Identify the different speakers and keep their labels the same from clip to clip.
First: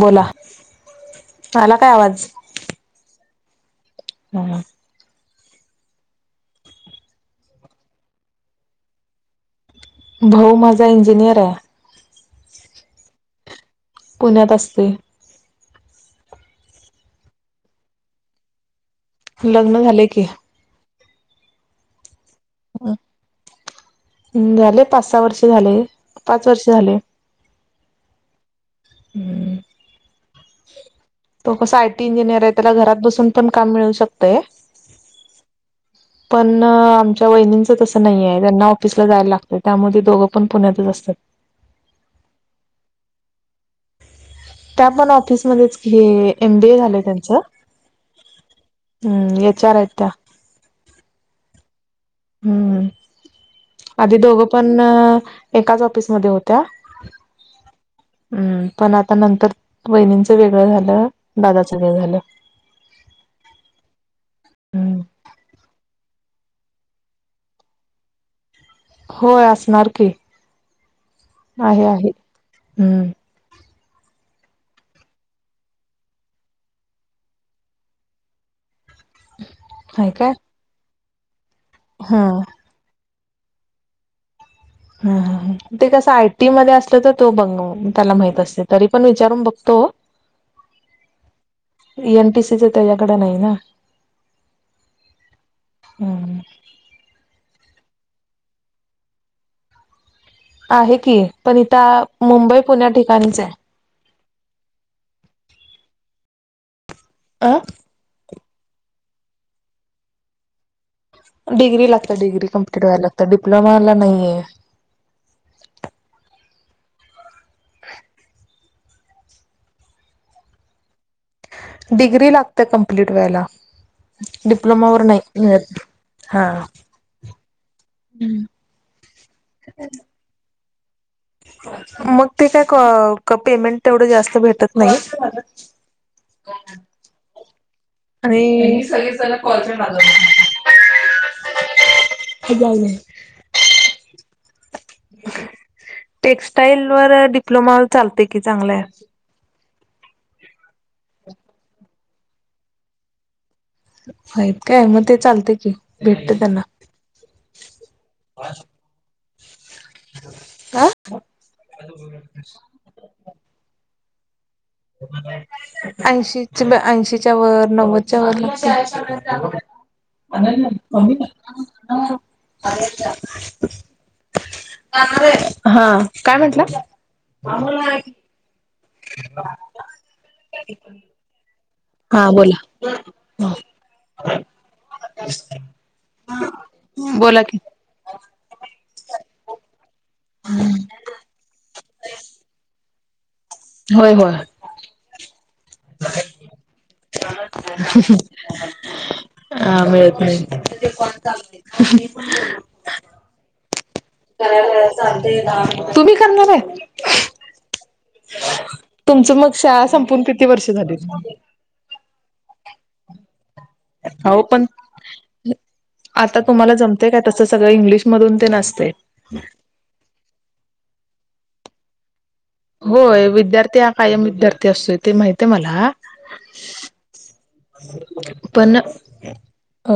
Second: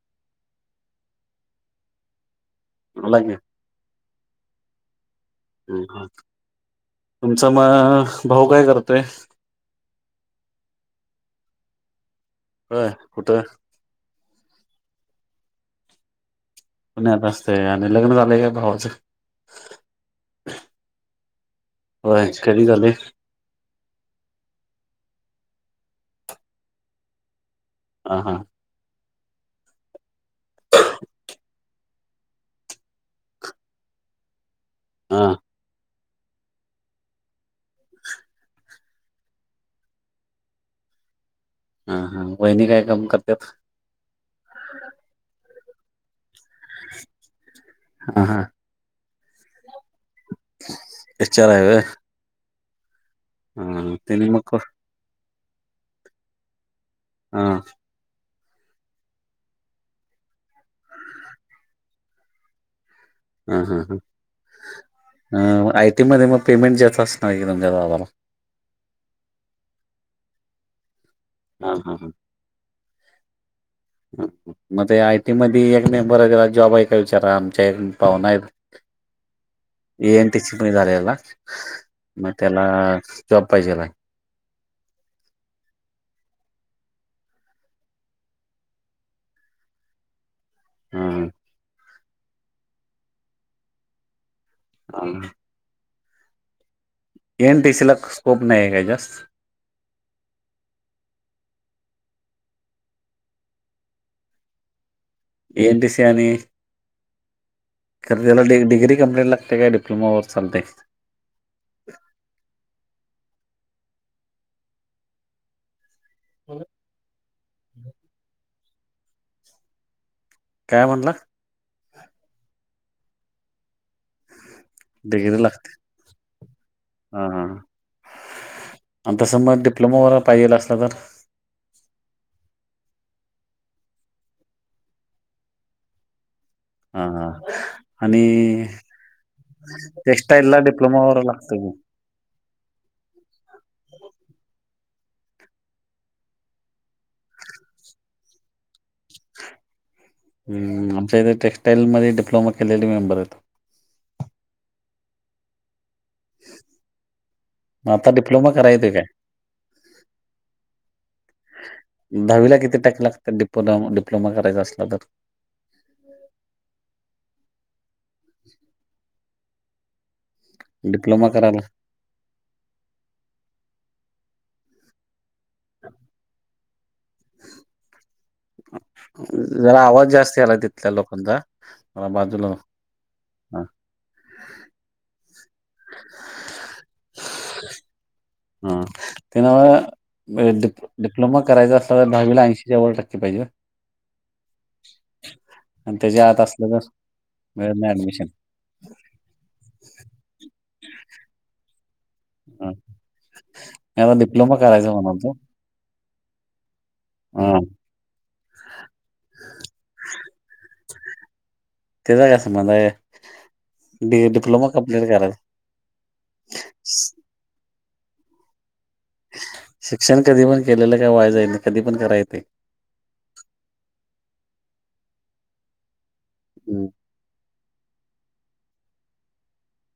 Speaker 1: बोला आला काय आवाज
Speaker 2: बोला की
Speaker 1: मोमोज
Speaker 2: ह तुमचा म भाऊ काय करतोय.
Speaker 1: भाऊ माझा इंजिनियर आहे.
Speaker 2: व्हय कुठं
Speaker 1: पुण्यात असतोय.
Speaker 2: पुण्यात असतय आणि लग्न झालेय का भावाचं
Speaker 1: लग्न झालय की
Speaker 2: होय कधी झालंय
Speaker 1: हं झाले पाच सहा वर्ष झाले पाच वर्ष झाले.
Speaker 2: ह हा
Speaker 1: हूं तो कसा आय टी इंजिनियर आहे त्याला घरात बसून पण काम मिळू शकतय.
Speaker 2: हा
Speaker 1: [unintelligible] पण आमच्या वहिनींच तसं नाहीये त्यांना ऑफिसला जायला लागतं त्यामुळे दोघं पण पुण्यातच असतात.
Speaker 2: हा हा वहिणी काय काम करत्यात
Speaker 1: त्या पण ऑफिसमध्येच हे एम बी ए झालंय त्यांचं
Speaker 2: हा हा
Speaker 1: हूं एच आर आहेत त्या
Speaker 2: एचं चार आहेत व्हय
Speaker 1: हम्म आधी
Speaker 2: त्यांनी
Speaker 1: दोघं
Speaker 2: मग हा
Speaker 1: पण एकाच ऑफिसमध्ये होत्या.
Speaker 2: हा
Speaker 1: हम्म पण आता नंतर वहिणींचं वेगळं झालं दादाचं वेगळ झालं. [unintelligible]
Speaker 2: ह हा
Speaker 1: हम्म
Speaker 2: हां आय टी मध्ये मग पेमेंट ज्याचं असणार की तुमच्या भावाला
Speaker 1: होय असणार की
Speaker 2: हा
Speaker 1: आहे
Speaker 2: हा हा
Speaker 1: आहे हम्म.
Speaker 2: मग ते आय टी मध्यी एक मेंबर आहे त्याला जॉब आहे काय विचारा आमच्या पाहुना आहे.
Speaker 1: आहे
Speaker 2: ए एन
Speaker 1: काय
Speaker 2: टी सी पणी झालेला
Speaker 1: हा
Speaker 2: म त्याला जॉब पाहिजेला
Speaker 1: ह हं हं ते कसं आयटी मध्ये असलं तर तो ब त्याला माहित असते तरी पण विचारून बघतो. [unintelligible]
Speaker 2: हा
Speaker 1: एन टी सीच त्याच्याकड नाही ना
Speaker 2: [unintelligible]
Speaker 1: हम्म.
Speaker 2: एन टी सी ला स्कोप नाय आहे का जास्त
Speaker 1: आहे की पण इथ मुंबई पुण्या ठिकाणीच आहे.
Speaker 2: ए न टी सी आणि
Speaker 1: आ
Speaker 2: कार त्याला ड डिग्री कम्लीट लाते का डिप्लोमा वर्स चालते
Speaker 1: डिग्री लागते डिग्री कम्प्िट व्हायला लागत डि्लोमालाये
Speaker 2: हो काय म्हनला
Speaker 1: डिग्री लागते कम्प्लीट व्हायला डिप्लोमा व
Speaker 2: डिग्री
Speaker 1: नाही
Speaker 2: लागते
Speaker 1: हा
Speaker 2: हा ह आणि तसं मग डिप्लोमा वगैरे पाहिजे असलं तर
Speaker 1: मग ते काय पेमेंट तेवढं जास्त भेटत नाही
Speaker 2: हा हा आणि टक्स्टाईल ला डिप्लोमा व लागत ग
Speaker 1: खपवजे. टेक्स्टाईल व डिप्लोमा चालते की चांगलंय
Speaker 2: आमच्या इथे टेक्स्टाईलमध्येध्ये डिप्लोमा केलेली मेंबर येतो
Speaker 1: माहित काय मग ते चालते की भेटते त्यांना
Speaker 2: म आताडिप्लोमा करायचं काय
Speaker 1: अ
Speaker 2: दहावीला किती टक्के लागतात डिप डिप्लोमा करायचा अस
Speaker 1: ऐंशी ऐंशीच्या वर नव्वदच्या वर आ होणार
Speaker 2: डिप्लोमा करायला
Speaker 1: हा काय म्हटलं
Speaker 2: जरा आवाज जास्त आला तिथल्या लोकांचा जरा
Speaker 1: हा
Speaker 2: बाजूला
Speaker 1: बोला बोला कि
Speaker 2: हा ते ना डिप्लोमा करायं असल तर दहावी ऐंशीच्याव टक्केहिजे
Speaker 1: होय होय
Speaker 2: आणि त्याच्या आत असलं तर मिळेल ना ऍडमिशन
Speaker 1: हा मिळत नाही कोण चाल
Speaker 2: हम
Speaker 1: तुम्ही करणार आहे
Speaker 2: हा
Speaker 1: तुमच मग शाळा संपून किती वर्ष झाली ना
Speaker 2: ते जगसं म्हध
Speaker 1: हो पण
Speaker 2: करायचा
Speaker 1: आता तुम्हाला जमतेय काय तसं सगळं इंग्लिशमधून ते नसते
Speaker 2: शिक्षण कधी पण केलेलं काय व्हाय जाय नाही कधी पण करायेतं
Speaker 1: होय विद्यार्थी हा कायम विद्यार्थी असतोय ते माहित आहे मला
Speaker 2: हम्
Speaker 1: पण अ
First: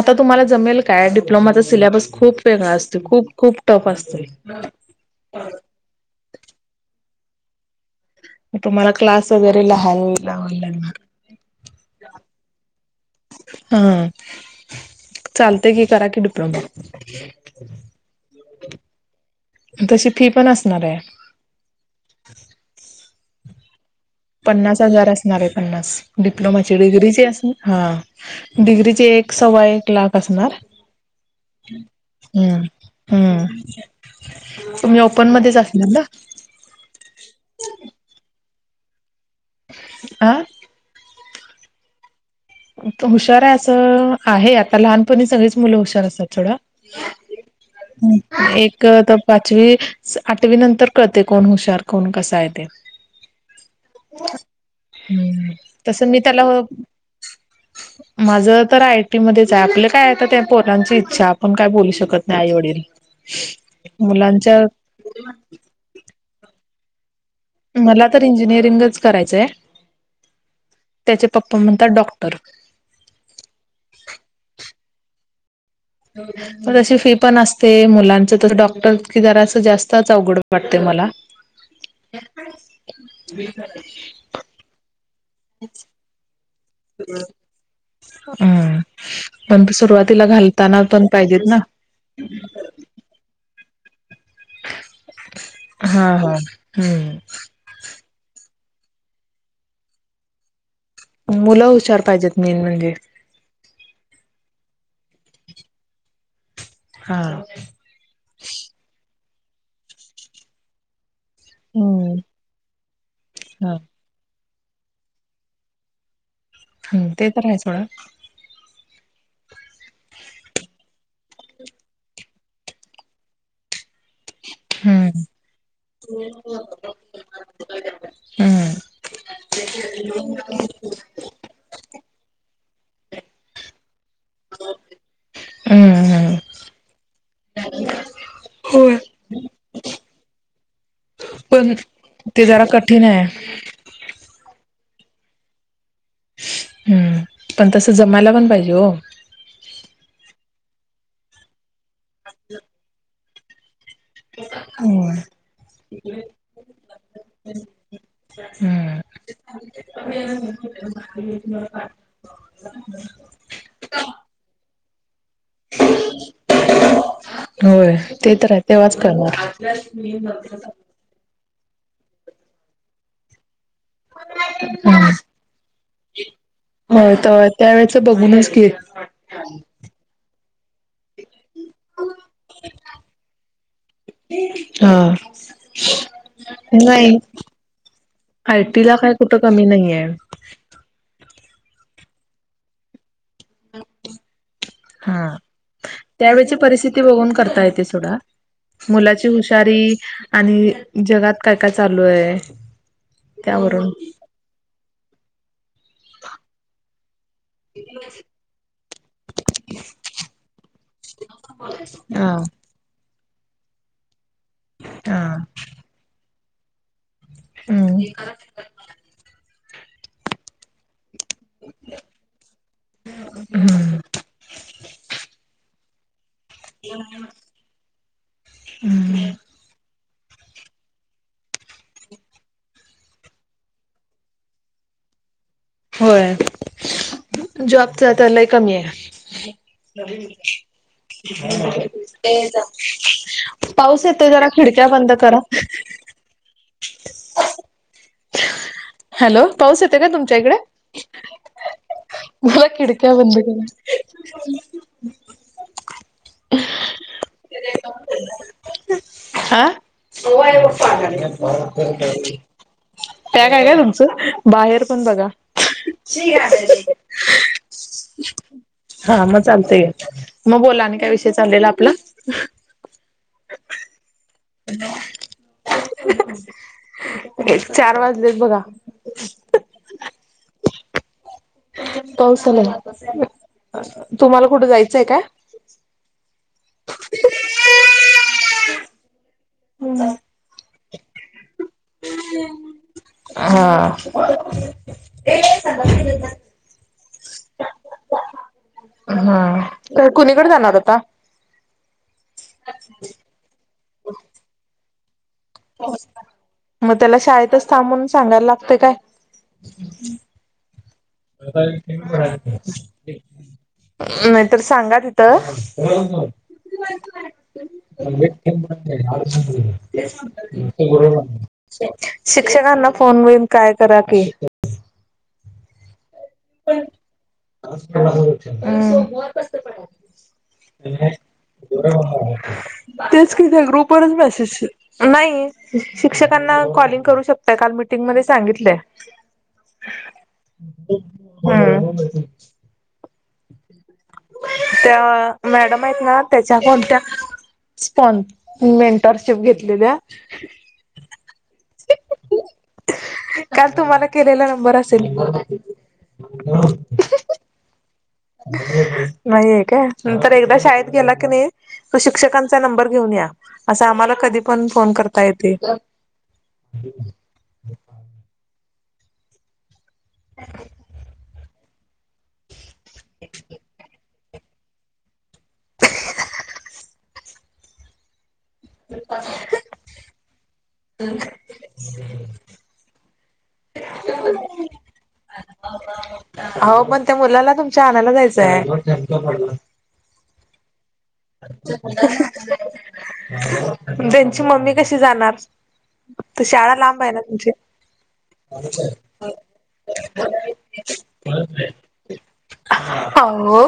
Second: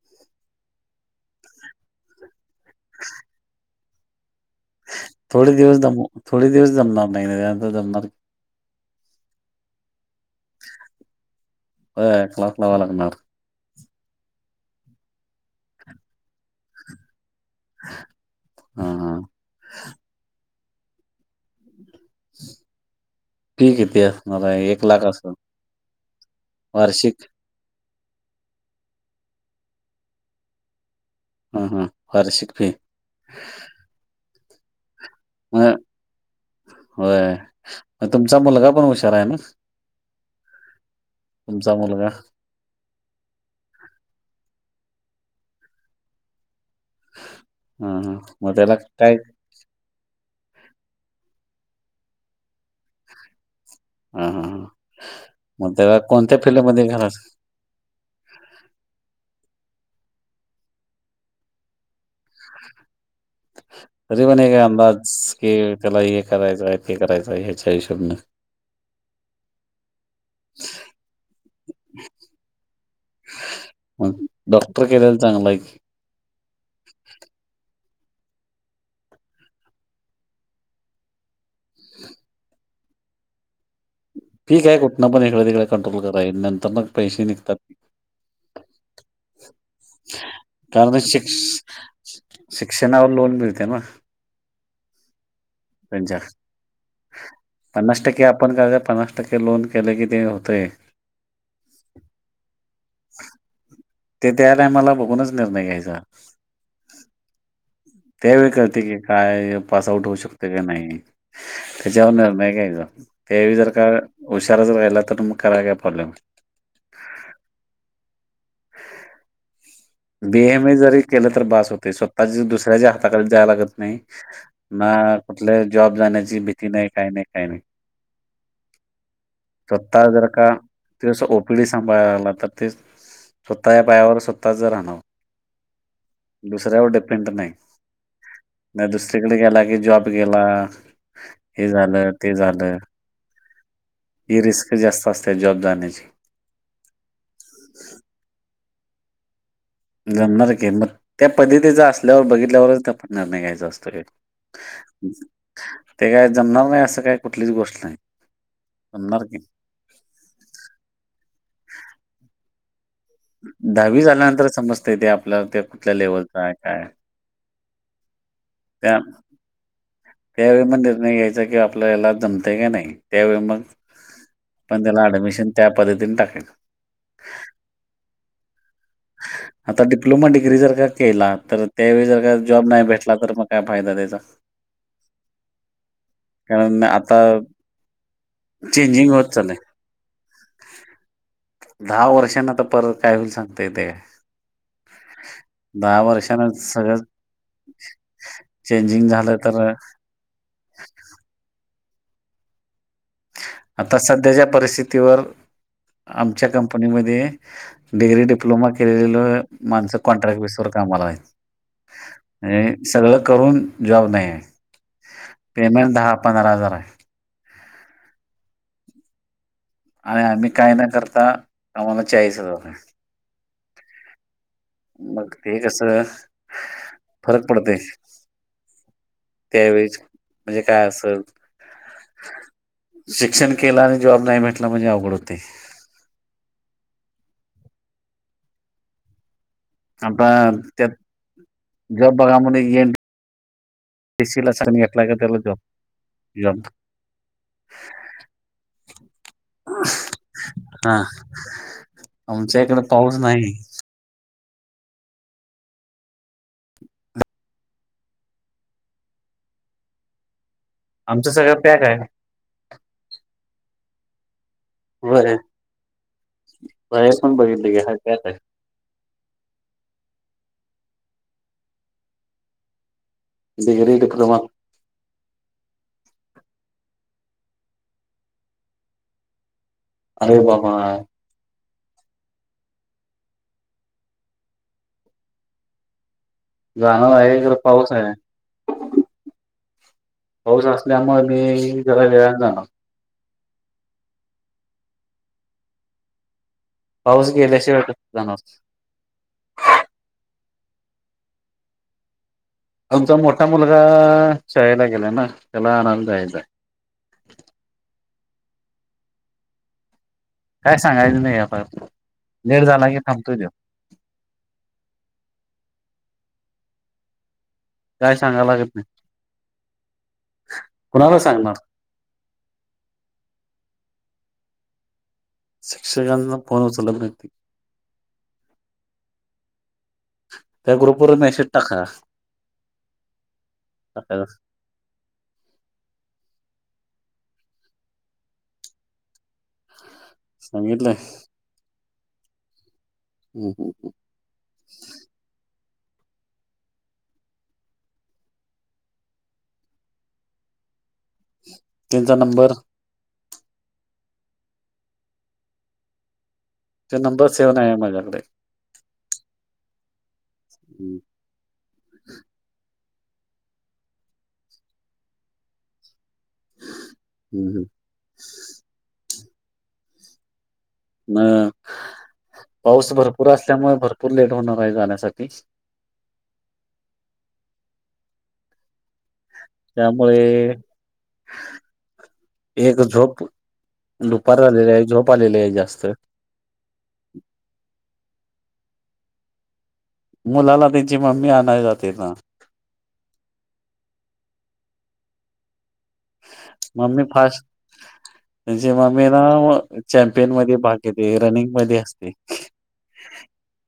Speaker 1: आता तुम्हाला जमेल काय डिप्लोमाचा सिलेबस खूप खूप हंगा असते खूप खूप टप असते
Speaker 2: थोडे दिवस जम थोडे दिवस जमणार नाही जमणार
Speaker 1: मग तुम्हाला क्लास वगैरे लहाई लावा लागणार
Speaker 2: होय क्लास लावा लागणार
Speaker 1: हा चालत कि करा कि डिप्लोमा
Speaker 2: हा हा
Speaker 1: तशी फी पण असणार आहे
Speaker 2: क कती
Speaker 1: पन्नास हजार असणारे पन्नास डिप्लोमाची
Speaker 2: वार्षिक
Speaker 1: डिग्रीची असणार हा डिग्रीचे एक सव्वा एक लाख असणार
Speaker 2: हा हा वार्षिक
Speaker 1: हम्
Speaker 2: फी
Speaker 1: हम्म तुम्ही ओपन मध्येच
Speaker 2: मग
Speaker 1: असणार ना
Speaker 2: होय तुमचा मुलगा पण हुशार आहे ना
Speaker 1: आं
Speaker 2: तुमचा मुलगा
Speaker 1: तो हुशार आहे असं आहे आता लहानपणी सगळीच मुलं हुशार असतात सोडा
Speaker 2: हा हा मग त्याला
Speaker 1: एक आता
Speaker 2: काय
Speaker 1: पाच ते आठवी नंतर कळते कोण हुशार कोण कसा आहे ते
Speaker 2: हा हा हा
Speaker 1: हम्म
Speaker 2: मग
Speaker 1: तस मी
Speaker 2: कोणत्या
Speaker 1: त्याला
Speaker 2: [unintelligible]
Speaker 1: माझं तर आयटी मध्येच आहे आपलं काय आता ते पोरांची इच्छा आपण काय बोलू शकत नाय आई वडील. [unintelligible]
Speaker 2: तस पण एक
Speaker 1: मुलांच्या
Speaker 2: अंदाज की त्याला हे करायचाय आहे ते करायचाय हे
Speaker 1: मला तर इंजिनिअरिंगच करायचंय त्याचे पप्पा म्हणतात डॉक्टर
Speaker 2: मं डॉक्टर केलेला चांगलं आहे की,
Speaker 1: हो म तशी फी पण असते मुलांचं तसं डॉक्टर कि जरासं जास्तच अवघड वाटतय मला [unintelligible]
Speaker 2: ठीक आहे कुठनं पण इकड तिकड करतो मं नंतर मग पैसे निघतात.
Speaker 1: हम पण तू सुरुवातीला घाली तानातन पाहिजेत ना.
Speaker 2: अशा नावावर लोन मिळतेे ना
Speaker 1: हा
Speaker 2: त्यांच्या
Speaker 1: हा हम्म
Speaker 2: पन्नास टक्के आपण करायच पन्नास टक्के लोन केलं की ते होतय.
Speaker 1: मुलं हुशार पाहिजेत मेन म्हणजे
Speaker 2: ते त्या टायमाला बघूनच निर्णय घ्यायचा.
Speaker 1: हा
Speaker 2: त्यावेळ कळते की काय पास आउट होऊ शकते का नाही. त्याच्यावर
Speaker 1: हम्म
Speaker 2: निर्णय घ्यायचा त्या वेळी जर
Speaker 1: हा
Speaker 2: का हुशारचं राहिला तर त मं कराय काय प्रॉब्लेम आहेत.
Speaker 1: हूं ते तर हायच म्हणा
Speaker 2: [unintelligible] बी एम एस जरी केलं तर बास होतय स्वतःची दुसऱ्याच्या हाताखाली जायला लागत नाही. ना
Speaker 1: हम्म
Speaker 2: कुठल जॉब जाण्याची भीती नाय काय नाय काय नाय.
Speaker 1: हम्म
Speaker 2: स्वतः जर का ते अस ओ ओपिडी सांभाळाला लागला तर ते स्वतः या पायावर स्वतः जरा
Speaker 1: हम्म हम्म
Speaker 2: दुसऱ्यावर डिपेंट नाही ना
Speaker 1: होय
Speaker 2: दुस- तिकड गेला की जॉब गेला. हे
Speaker 1: पण
Speaker 2: झालं ते
Speaker 1: जरा
Speaker 2: झालं
Speaker 1: कठीण आहे
Speaker 2: हीं रिस्क जास्त असत जॉब जाण्याची
Speaker 1: हम्म पण तस जमायला पण पाहिजे ओ
Speaker 2: जमणार की मग त्या पद्धतीचा असल्यावर बघितल्यावरच ते आपण निर्णय घ्यायचा असतो की
Speaker 1: हम्म
Speaker 2: ते काय जमणार नाय असं काय कुठलीच गोष्ट नाय.
Speaker 1: हम्म
Speaker 2: जमणार की
Speaker 1: [unintelligible] [unintelligible]
Speaker 2: दहावी झाल्यानंतर समजतय ते आपल्या ते कुठल्या लेवलचा आहे काय
Speaker 1: होय ते तर आहे
Speaker 2: त्या
Speaker 1: तेव्हाच कळणार
Speaker 2: त्यावेळी मग निर्णय घ्यायचा कि आपला ह्याला जमतय का नाही त्यावेळी मग पण त्याला ऍडमिशन त्या पद्धतीने टाकायचा.
Speaker 1: हो त त्या वेळेच बघूनच की
Speaker 2: आता डिप्लोमा डिग्री जर का केला तर त्यावेळी जर का जॉब नाय भेटला तर मग काय फायदा त्याचा
Speaker 1: हा
Speaker 2: कारण आता
Speaker 1: आय टी ला
Speaker 2: चेंजिंग
Speaker 1: काय
Speaker 2: होत
Speaker 1: कुठं
Speaker 2: चाललंय.
Speaker 1: कमी नाहीये.
Speaker 2: दहा वर्षांन आता परत काय होईल सांगता येतय का
Speaker 1: हा त्यावेळेची
Speaker 2: सगळं
Speaker 1: परिस्थिती बघून करता येते सोडा
Speaker 2: चेंजिंग
Speaker 1: मुलाची
Speaker 2: झालं तर
Speaker 1: हुशारी आणि जगात काय काय चालू आहे त्यावरून
Speaker 2: आता सध्याच्या परिस्थितीवर आमच्या कंपनीमध्ये डिग्री डिप्लोमा केलेलं माणसं कॉन्ट्रॅक्ट विसर का मला
Speaker 1: ह
Speaker 2: आणि सगळं करून जॉब नाही आहे
Speaker 1: हा
Speaker 2: पेमेंट दहा पंधरा हजार आहे
Speaker 1: हम्
Speaker 2: आणि आम्ही काही ना करता आम्हाला चाळीस हजार आहे
Speaker 1: हम्
Speaker 2: मग ते कसं फरक पडते
Speaker 1: हम्म
Speaker 2: त्यावेळेस म्हणजे काय असल शिक्षण केला आणि जॉब नाही भेटला म्हणजे अवघड होते
Speaker 1: होय जॉबचा त्याला कमी आहे
Speaker 2: आता त्यात
Speaker 1: ते
Speaker 2: जॉब बघा म्हणे
Speaker 1: जा पाऊस येतो जरा
Speaker 2: एनटीपीसीला
Speaker 1: खिडक्या बंद करा
Speaker 2: यल
Speaker 1: हॅलो पाऊस येते का तुमच्या इकडे
Speaker 2: हा आमच्या
Speaker 1: मला
Speaker 2: इकडे
Speaker 1: किडक्या
Speaker 2: पाऊस
Speaker 1: बंद
Speaker 2: नाही.
Speaker 1: ग ह आा
Speaker 2: आमचं सगळं पॅक आहे.
Speaker 1: त्या काय काय तुमचं बाहेर कोण बघा
Speaker 2: व्हय बाहेर पण बघितलं की हाय पॅक आहे.
Speaker 1: हा मग चालत या मग बोला आणि काय विषय चाललेला आपला
Speaker 2: डग्री डिप्लोमा
Speaker 1: एक चार वाजलेत बघा [inaudible] [unintelligible]
Speaker 2: अरे बाबा
Speaker 1: पासल तुम्हाला कुठे जायचंय का
Speaker 2: जाणं आहे ज पाऊस आहे
Speaker 1: हम्
Speaker 2: पाऊस असल्यामुळे मी जरा वेळान जाणार
Speaker 1: हा
Speaker 2: पाऊस गेल्याश वेट जा
Speaker 1: हा कुणीकडे जाणार होता
Speaker 2: अगचा मोठा मुलगा शाळेला गेलाय ना त्याला आणयला दयचा
Speaker 1: मग त्याला शाळेतच थांबून सांगायला लागते काय
Speaker 2: काय सांगाय
Speaker 1: [inaudible]
Speaker 2: त्यो
Speaker 1: [unintelligible] नाही तर सांगा तिथं
Speaker 2: काय
Speaker 1: ब
Speaker 2: सांगायला लागत नाही कुणाला सांगणार.
Speaker 1: [inaudible] शिक्षकांना फोन मिन काय करा की
Speaker 2: शिक्कण
Speaker 1: [unintelligible] [inaudible]
Speaker 2: त्या ग्रुपवर मेसेज टाका
Speaker 1: तेच क ग्रुपरच
Speaker 2: टाकायला
Speaker 1: मेसेज नाही शिक्षकांना कॉलिंग करू शकताय काल मीटिंगमध्ये सांगितलंय ह [inaudible]
Speaker 2: संांगीटले
Speaker 1: हम्म
Speaker 2: हम्म.
Speaker 1: त्या मॅडम आहेत ना त्याच्या कोणत्या. स्पन मेंटरशिप घेतलेल्या्या.
Speaker 2: त्यांचा नंबर.
Speaker 1: काल तुम्हाला केलेला नंबर असेल.
Speaker 2: ते नंबर सेव्ह नाही आहे माझ्याकडे.
Speaker 1: नाहीय काय नंतर एकदा शाळेत
Speaker 2: हम्म
Speaker 1: गेला की नाही. त शिक्षकांचा नंबर घेऊन या अस आम्हाला कधी पण फोन करता येते. हम.
Speaker 2: हम् हम्.
Speaker 1: [unintelligible]
Speaker 2: न पाऊस भरपूर असल्यामुळे भरपूर लेट होणार आहे जाण्यासाठी.
Speaker 1: [inaudible]
Speaker 2: त्यामुळे एक झोप. दुपार झालेली आहे झोप आलेली आहे जास्त.
Speaker 1: हो पण त्या मुलाला तुमच्या आणायला जायचंय.
Speaker 2: मुलाला त्यांची मम्मी आणयली जाते ना.
Speaker 1: [inaudible] त्यांची मम्मी कशी जाणार. तर शाळा लांब आहे ना तुमची.
Speaker 2: जेव्हा मी ना चॅम्पियन मध्ये भाग घेते रनिंग मध्ये असते.
Speaker 1: हो.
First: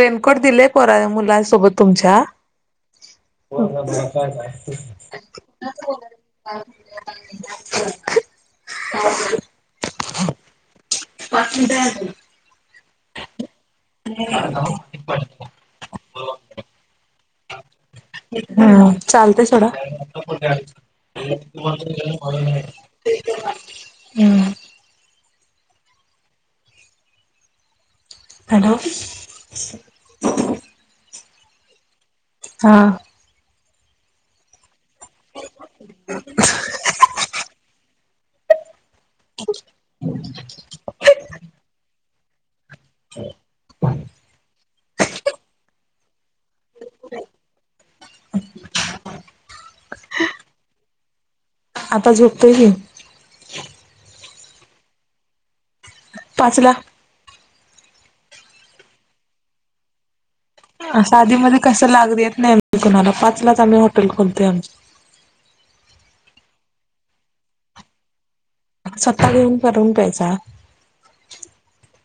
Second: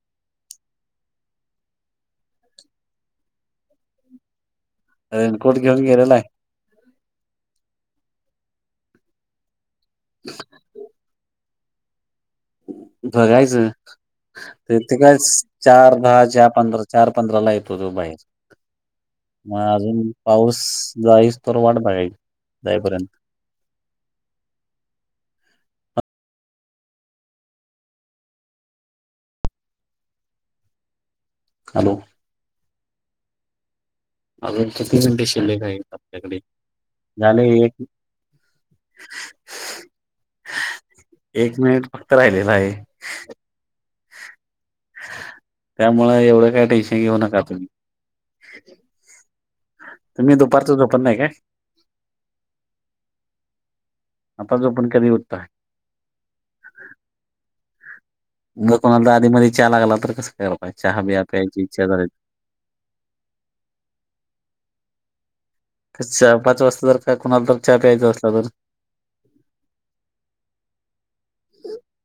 Speaker 1: रेनकोट दिलेय पोरा मुलांसोबत तुमच्या. हो ब का. [unintelligible]
Speaker 2: रेनकोट घेऊन गेलेला आहे.
Speaker 1: ह [unintelligible] पाकीध [unintelligible]
Speaker 2: बघायचं. तर तेे काय चार-दहा, चार-पंधरा, चार-पंधरा ला येतो तो बाहेर.
Speaker 1: हम चालतय
Speaker 2: मग
Speaker 1: सोडा. [inaudible]
Speaker 2: अजून पाऊस जाईस तर वाट बघायची. जाईपर्यंत
Speaker 1: हम्. [unintelligible]
Speaker 2: हॅलो.
Speaker 1: हा.
Speaker 2: अजून किती मिनटे शिल्लेक आहे आपल्याकडे झाले एक. एक मिनिट फक्त राहिलेला आहे.
Speaker 1: [inaudible]
Speaker 2: [inaudible] त्यामुळे एवढं. काश घेऊ नका तुम्ही दुप. ब् का.
Speaker 1: आता झोपतो की.
Speaker 2: आता झोपुन कधी होतता.
Speaker 1: पाचला.
Speaker 2: म कोणाला आधीमध्येध्ये चहा लागला तर कसं करा.
Speaker 1: साधीमध्ये कसं लागले येत नाही आम कुणाला पाचलाच आम्ही हॉटल खोलतोय आमची.
Speaker 2: चहा पाच वाजता जर काय कुणाला तर चहा प्यायचा असजला तर?
Speaker 1: स्वतः घेऊन करून प्यायचा.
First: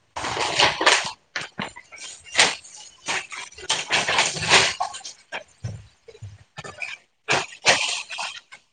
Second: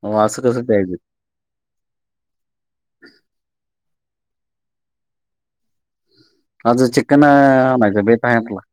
Speaker 2: मग असं कस आहे. आज चिकन आम बेट आहेला.